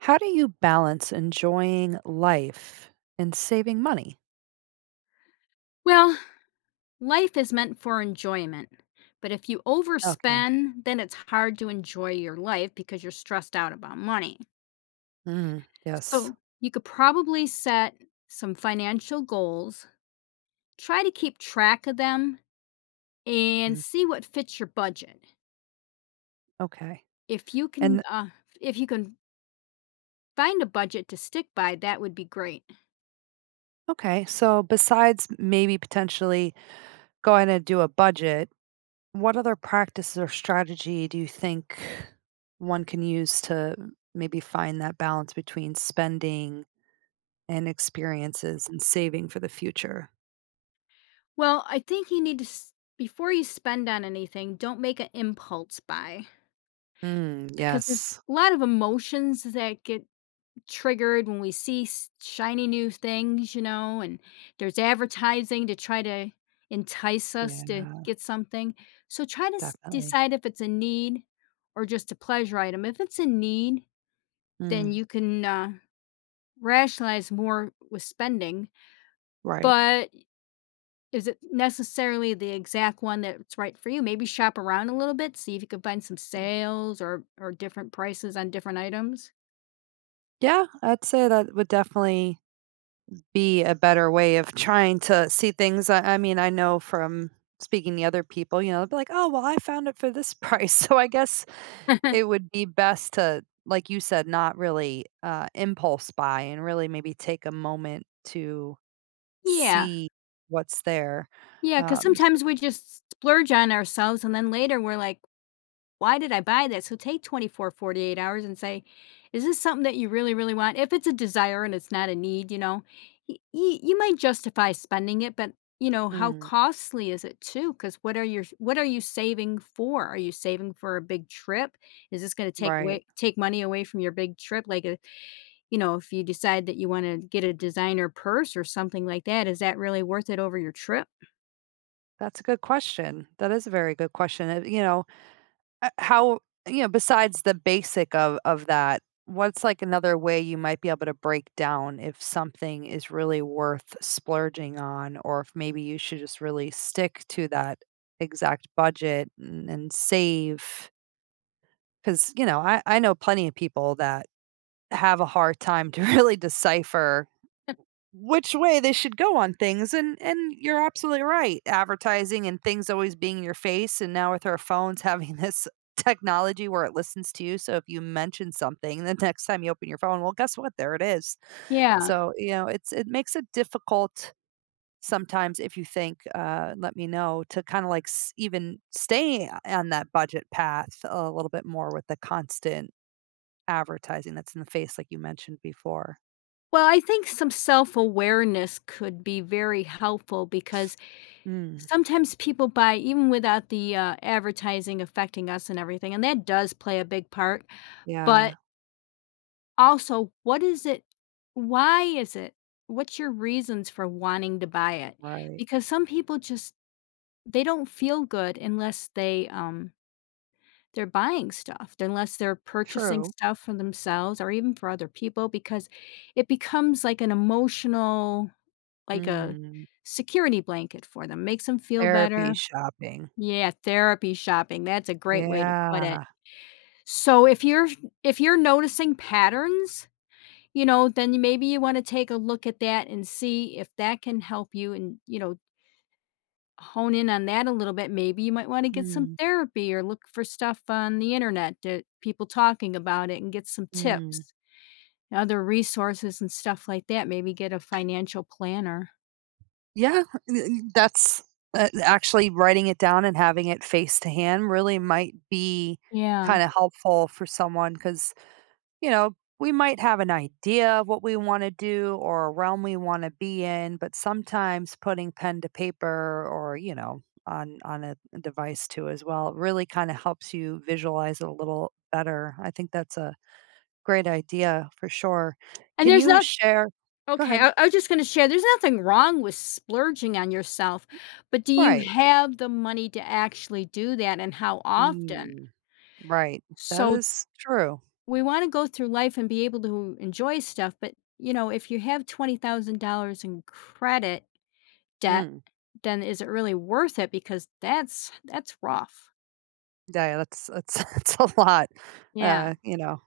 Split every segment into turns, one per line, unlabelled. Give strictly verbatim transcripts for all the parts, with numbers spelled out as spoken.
How do you balance enjoying life and saving money?
Well, life is meant for enjoyment. But if you
Okay.
overspend, then it's hard to enjoy your life because you're stressed out about money.
Mm, yes.
So you could probably set some financial goals, try to keep track of them, and
Mm,
see what fits your budget.
okay.
If you can,
And
uh, if you can find a budget to stick by, that would be great.
Okay. So, besides maybe potentially going to do a budget, what other practices or strategy do you think one can use to maybe find that balance between spending and experiences and saving for the future?
Well, I think you need to s- before you spend on anything, don't make an impulse buy
Mm,
because there's
yes.
a lot of emotions that get triggered when we see s- shiny new things, you know, and there's advertising to try to entice us to
Yeah,
get something. So try to s-
definitely.
decide if it's a need or just a pleasure item. If it's a need, then
Mm,
you can uh, rationalize more with spending.
right.
But is it necessarily the exact one that's right for you? Maybe shop around a little bit, see if you can find some sales or or different prices on different items.
Yeah, I'd say that would definitely be a better way of trying to see things. I, I mean, I know from speaking to other people, you know, they'll be like, oh, well, I found it for this price. So I guess it would be best to, like you said, not really uh, impulse buy and really maybe take a moment to
Yeah.
see what's there.
Yeah, because
Um, s-
sometimes we just splurge on ourselves and then later we're like, "Why did I buy this?" So take twenty four, forty eight hours and say, "Is this something that you really, really want?" If it's a desire and it's not a need, you know, y y you might justify spending it, but, you know, how
mm,
costly is it too? Because what are your what are you saving for? Are you saving for a big trip? Is this gonna take
right.
away take money away from your big trip? Like, uh, you know, if you decide that you wanna get a designer purse or something like that, is that really worth it over your trip?
That's a good question. That is a very good question. Uh, You know, Uh, how, you know, besides the basic of of that, what's, like, another way you might be able to break down if something is really worth splurging on, or if maybe you should just really stick to that exact budget and and save? Because you know, I I know plenty of people that have a hard time to really decipher which way they should go on things, and and you're absolutely right. Advertising and things always being in your face, and now with our phones having this technology where it listens to you, so if you mention something, the next time you open your phone, well, guess what, there it is.
Yeah.
So you know it's it makes it difficult sometimes if you think, uh, let me know, to kind of like s- even stay on that budget path a little bit more, with the constant advertising that's in the face like you mentioned before.
Well, I think some self-awareness could be very helpful because
Mm.
sometimes people buy even without the, uh, advertising affecting us and everything, and that does play a big part, but
Yeah.
also, what is it why is it? What's your reasons for wanting to buy it?
Right.
Because some people just they don't feel good unless they, um they're buying stuff, unless they're purchasing
True.
stuff for themselves or even for other people because it becomes like an emotional like a
Mm,
security blanket for them, makes them feel
therapy
better.
shopping.
Yeah, therapy shopping, that's a great way to put it.
Yeah.
So if you're if you're noticing patterns, you know, then you- maybe you wanna take a look at that and see if that can help you and, you know, hone in on that a little bit. Maybe you might wanna get some
Mm,
therapy or look for stuff on the Internet that people talking about it and get some
mm.
tips, other resources and stuff like that, maybe get a financial planner.
Yeah, n- n- that's, uh, actually writing it down and having it face to hand really might be
Yeah.
kinda helpful for someone, because you know, we might have an idea of what we wanna do or a realm we wanna be in, but sometimes putting pen to paper, or, you know, on on a device too as well, really kinda helps you visualize it a little better. I think that's a great idea for sure.
And
Can
there's
you
no
share? Go
okay,
ahead.
I, I was just going to share there's nothing wrong with splurging on yourself, but do you
Right.
have the money to actually do that and how often?
Mm, right. That
So
is true.
we want to go through life and be able to enjoy stuff, but you know, if you have twenty thousand dollars in credit debt,
Mm.
then is it really worth it because that's that's rough.
Yeah, that's that's that's a lot.
Yeah.
Uh, you know,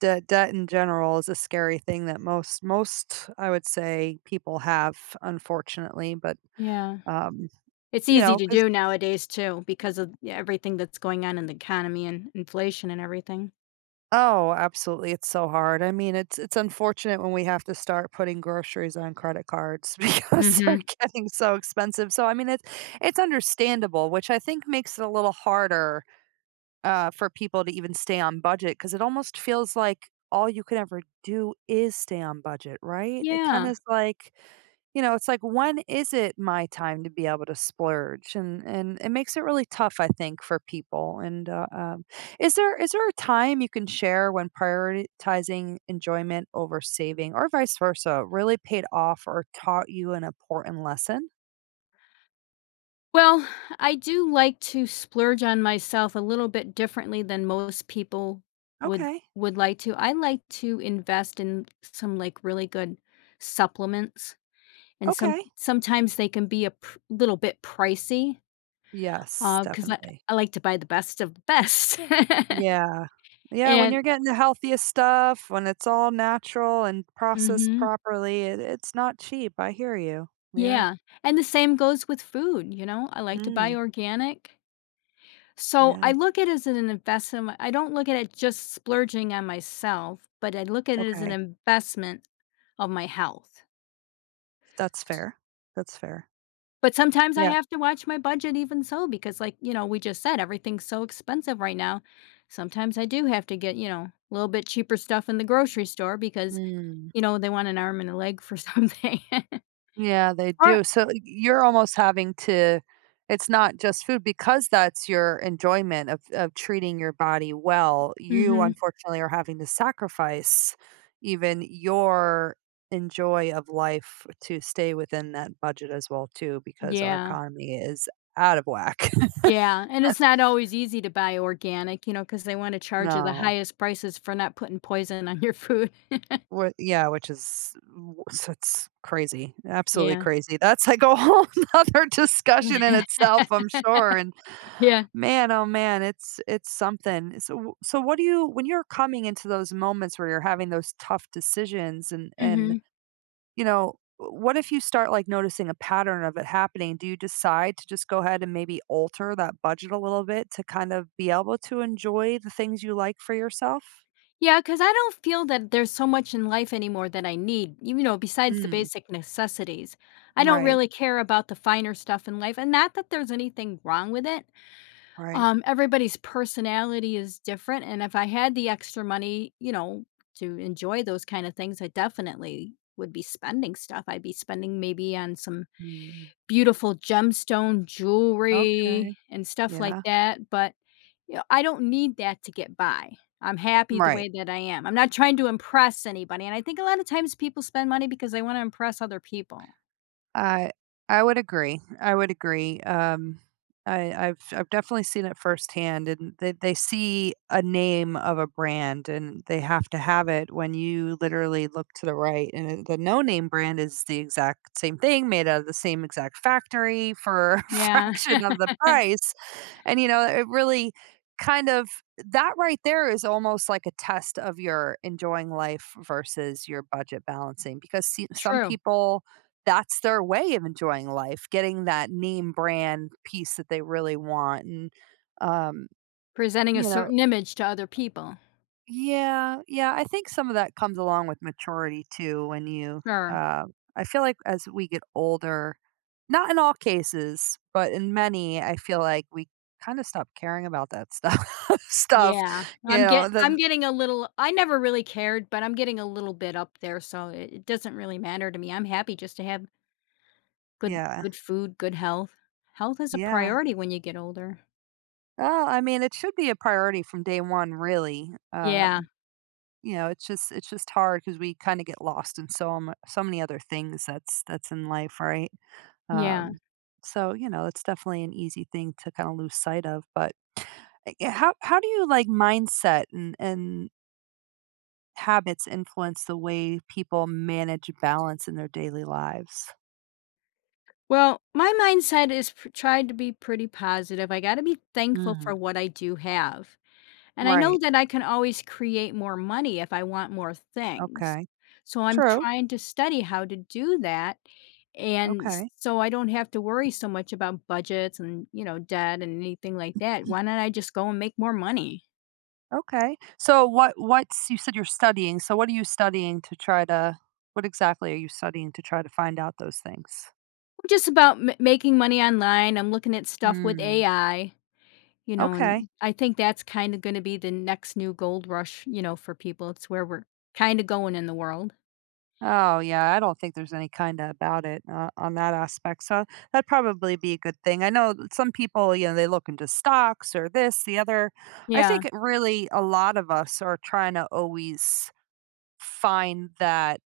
debt debt in general is a scary thing that most most I would say people have, unfortunately, but,
Yeah.
um,
It's
you
easy
know,
to
because.
do nowadays too because of yeah, everything that's going on in the economy and inflation and everything.
Oh, absolutely, it's so hard. I mean, it's it's unfortunate when we have to start putting groceries on credit cards because they're
Mhm.
getting so expensive. So, I mean, it's it's understandable, which I think makes it a little harder, uh, for people to even stay on budget, because it almost feels like all you can ever do is stay on budget, right? It kinda
Yeah.
is like, you know, it's like, when is it my time to be able to splurge? And and it makes it really tough, I think, for people. And, uh, um, is there is there a time you can share when prioritizing enjoyment over saving or vice versa really paid off or taught you an important lesson?
Well, I do like to splurge on myself a little bit differently than most people would
Okay.
would like to. I like to invest in some like really good supplements, and some
Okay.
sometimes they can be a pr- little bit pricey
Yes,
because I,
definitely.
I like to buy the best of the best.
Yeah. Yeah, when
and
you're getting the healthiest stuff, when it's all natural and processed
hmm
properly, it it's not cheap, I hear you. Yeah.
yeah, and the same goes with food. You know, I like to buy
Mm,
organic. So I
yeah,
look at it as an investment. I don't look at it just splurging on myself, but I look at it as an
okay.
investment of my health.
That's fair. That's fair.
But sometimes I
Yeah.
have to watch my budget even so because like, you know, we just said everything's so expensive right now. Sometimes I do have to get, you know, a little bit cheaper stuff in the grocery store because,
Mm.
you know, they want an arm and a leg for something.
Yeah, they
or
do. So you're almost having to, it's not just food, because that's your enjoyment of of treating your body well. You
mhm.
unfortunately are having to sacrifice even your enjoy of life to stay within that budget as well too, because our
Yeah.
economy is out of whack.
Yeah, and it's not always easy to buy organic, you know, because they wanna charge you the
No.
highest prices for not putting poison on your food.
Wh yeah, which is w s it's crazy, absolutely
Yeah.
crazy. That's like a whole other discussion in itself, I'm sure. And
Yeah,
man, oh man, it's it's something. So w- so what do you, when you're coming into those moments where you're having those tough decisions, and and
mhm.
you know, what if you start like noticing a pattern of it happening? Do you decide to just go ahead and maybe alter that budget a little bit to kind of be able to enjoy the things you like for yourself?
Because I don't feel that there's so much in life anymore that I need, you know, besides the
Mm,
basic necessities. I don't
right,
really care about the finer stuff in life, and not that there's anything wrong with it.
right.
Um, everybody's personality is different, and if I had the extra money, you know, to enjoy those kind of things, I definitely would be spending stuff. I'd be spending maybe on some
Mm,
beautiful gemstone jewelry
okay.
and stuff like
Yeah.
that, but, you know, I don't need that to get by. I'm happy the
Right.
way that I am. I'm not trying to impress anybody, and I think a lot of times people spend money because they wanna impress other people.
I I would agree. I would agree. Um, I, I've I've definitely seen it firsthand, and they they see a name of a brand, and they have to have it when you literally look to the right, and it- the no name brand is the exact same thing, made out of the same exact factory for a
Yeah.
fraction of the price, and you know, it really kind of, that right there is almost like a test of your enjoying life versus your budget balancing, because see, some
True.
people, that's their way of enjoying life, getting that name brand piece that they really want. And, um,
Presenting a
you know,
certain image to other people.
yeah, yeah, I think some of that comes along with maturity too. When you,
Sure.
uh, I feel like as we get older, not in all cases, but in many, I feel like we kind of stop caring about that stuff. stuff,
Yeah,
you
I'm
know,
get I'm
the,
getting a little I never really cared, but I'm getting a little bit up there, so it it doesn't really matter to me. I'm happy just to have good
Yeah,
good food, good health. Health is a
yeah.
priority when you get older.
Well, I mean, it should be a priority from day one, really.
Yeah,
Um, You know, it's just it's just hard because we kinda get lost in so m so many other things that's that's in life, right?
yeah.
Um, so, you know, it's definitely an easy thing to kinda lose sight of, but, eh, yeah, how how do you, like, mindset and and habits influence the way people manage balance in their daily lives?
Well, my mindset is p tried to be pretty positive. I gotta be thankful
Mm,
for what I do have. And I know
right,
that I can always create more money if I want more things.
okay.
So I'm
True,
trying to study how to do that, and s
okay,
so I don't have to worry so much about budgets and, you know, debt and anything like that. Why not I just go and make more money?
okay. So what what's you said you're studying, so what are you studying to try to what exactly are you studying to try to find out those things?
I'm just about ma making money online, I'm looking at stuff with
Mm,
A I, you know,
okay.
and I think that's kinda gonna be the next new gold rush, you know, for people. It's where we're kinda going in the world.
Oh, yeah, I don't think there's any kinda about it, uh, on that aspect, so that'd probably be a good thing. I know that some people, you know, they look into stocks or this, the other. I think
Yeah.
it really, a lot of us are trying to always find that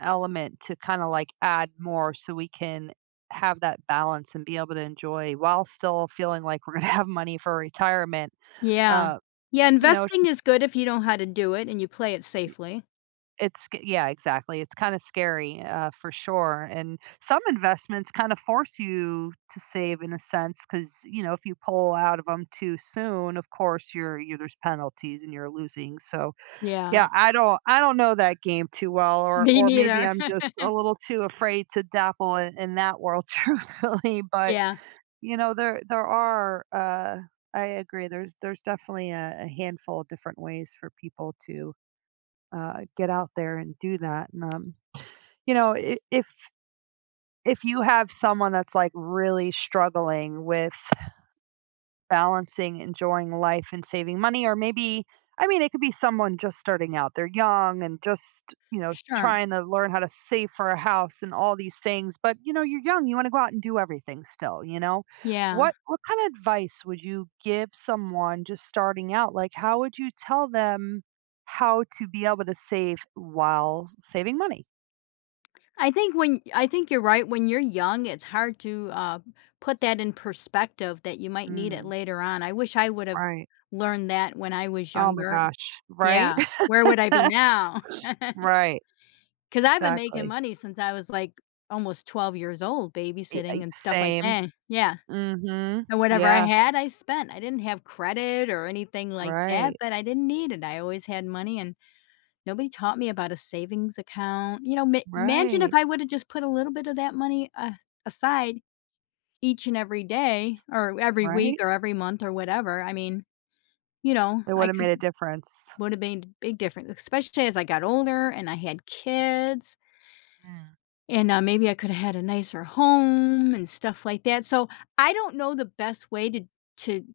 element to kinda, like, add more so we can have that balance and be able to enjoy while still feeling like we're gonna have money for retirement.
Yeah.
Uh,
Yeah,
you know, it's
investing
just
is good if you know how to do it and you play it safely.
It's sc Yeah, exactly. It's kinda scary, uh, for sure, and some investments kinda force you to save in a sense, because you know, if you pull out of them too soon, of course, you're you there's penalties and you're losing, so,
Yeah.
yeah, I don't I don't know that game too well, or
Me
or maybe
neither.
I'm just a little too afraid to dabble in in that world truthfully. But,
Yeah.
you know, there there are, uh I agree, there's there's definitely a a handful of different ways for people to, uh, get out there and do that. And, um, you know, i- if if you have someone that's like really struggling with balancing enjoying life and saving money, or maybe, I mean, it could be someone just starting out. They're young, and just, you know,
Sure.
trying to learn how to save for a house and all these things, but, you know, you're young, you want to go out and do everything still, you know.
Yeah.
What what kind of advice would you give someone just starting out? Like, how would you tell them how to be able to save while saving money?
I think when I think you're right. When you're young, it's hard to, uh, put that in perspective that you might need it
Mm,
later on. I wish I would have
right.
learned that when I was
Oh my
younger.
gosh. Right?
Yeah. Where would I be now?
Right.
Because 'Cause I've been making
Exactly.
money since I was, like, almost twelve years old
Y-
babysitting
y-
and stuff like
Same.
that. Yeah.
Mhm.
And whatever I
Yeah.
had, I spent. I didn't have credit or anything like that,
Right.
but I didn't need it. I always had money, and nobody taught me about a savings account. You know, ma imagine if
Right.
I woulda just put a little bit of that money a aside each and every day or every week
Right?
or every month or whatever. I mean, you know,
It
I
would've
could
made a difference.
would've made a big difference, especially as I got older and I had kids,
Mm.
and, uh, maybe I coulda had a nicer home and stuff like that. So, I don't know the best way to to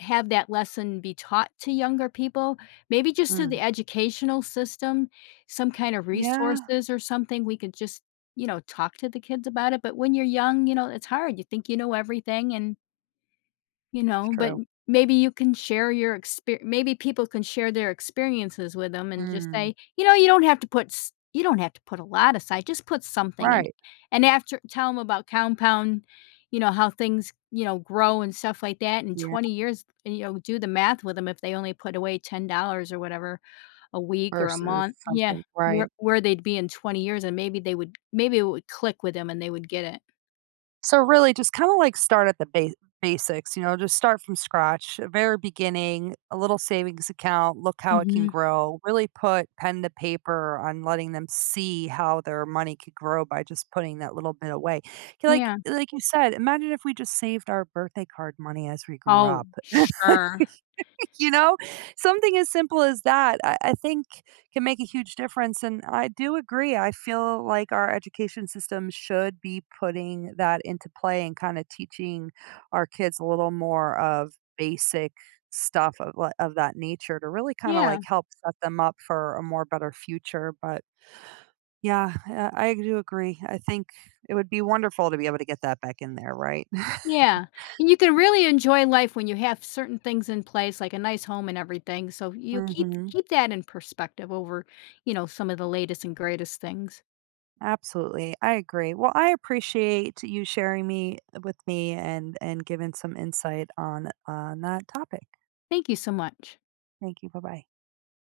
have that lesson be taught to younger people, maybe just through
Mm.
the educational system, some kind of
Yeah.
resources or something, we could just, you know, talk to the kids about it, but when you're young, you know, it's hard, you think you know everything and you
It's
know, but
true.
maybe you can share your experience. Maybe people can share their experiences with them and just
Mm.
say, "You know, you don't have to put s you don't have to put a lot aside, just put something in." it.
Right.
And after tell them about compound, you know, how things, you know, grow and stuff like that in
Yeah.
twenty years, and, you know, do the math with them if they only put away ten dollars or whatever a week or a
Versus
month. Yeah,
something. Right.
where where they'd be in twenty years, and maybe they would maybe it would click with them and they would get it.
So really just kind of like start at the ba- basics. You know, just start from scratch, a very beginning, a little savings account, look how it can
Mhm.
grow, really put pen to paper on letting them see how their money could grow by just putting that little bit away. Like
Yeah.
like you said, imagine if we just saved our birthday card money as we grew
Oh,
up.
sure.
You know? Something as simple as that, I, I think, can make a huge difference. And I do agree. I feel like our education system should be putting that into play and kind of teaching our kids a little more of basic stuff of, li- of that nature, to really kind of like
Yeah.
help set them up for a more better future. But yeah, I I do agree. I think it would be wonderful to be able to get that back in there, right?
Yeah, and you can really enjoy life when you have certain things in place, like a nice home and everything, so you keep
Hmm.
keep that in perspective over, you know, some of the latest and greatest things.
Absolutely. I agree. Well, I appreciate you sharing me with me and and giving some insight on on that topic.
Thank you so much.
Thank you. Bye-bye.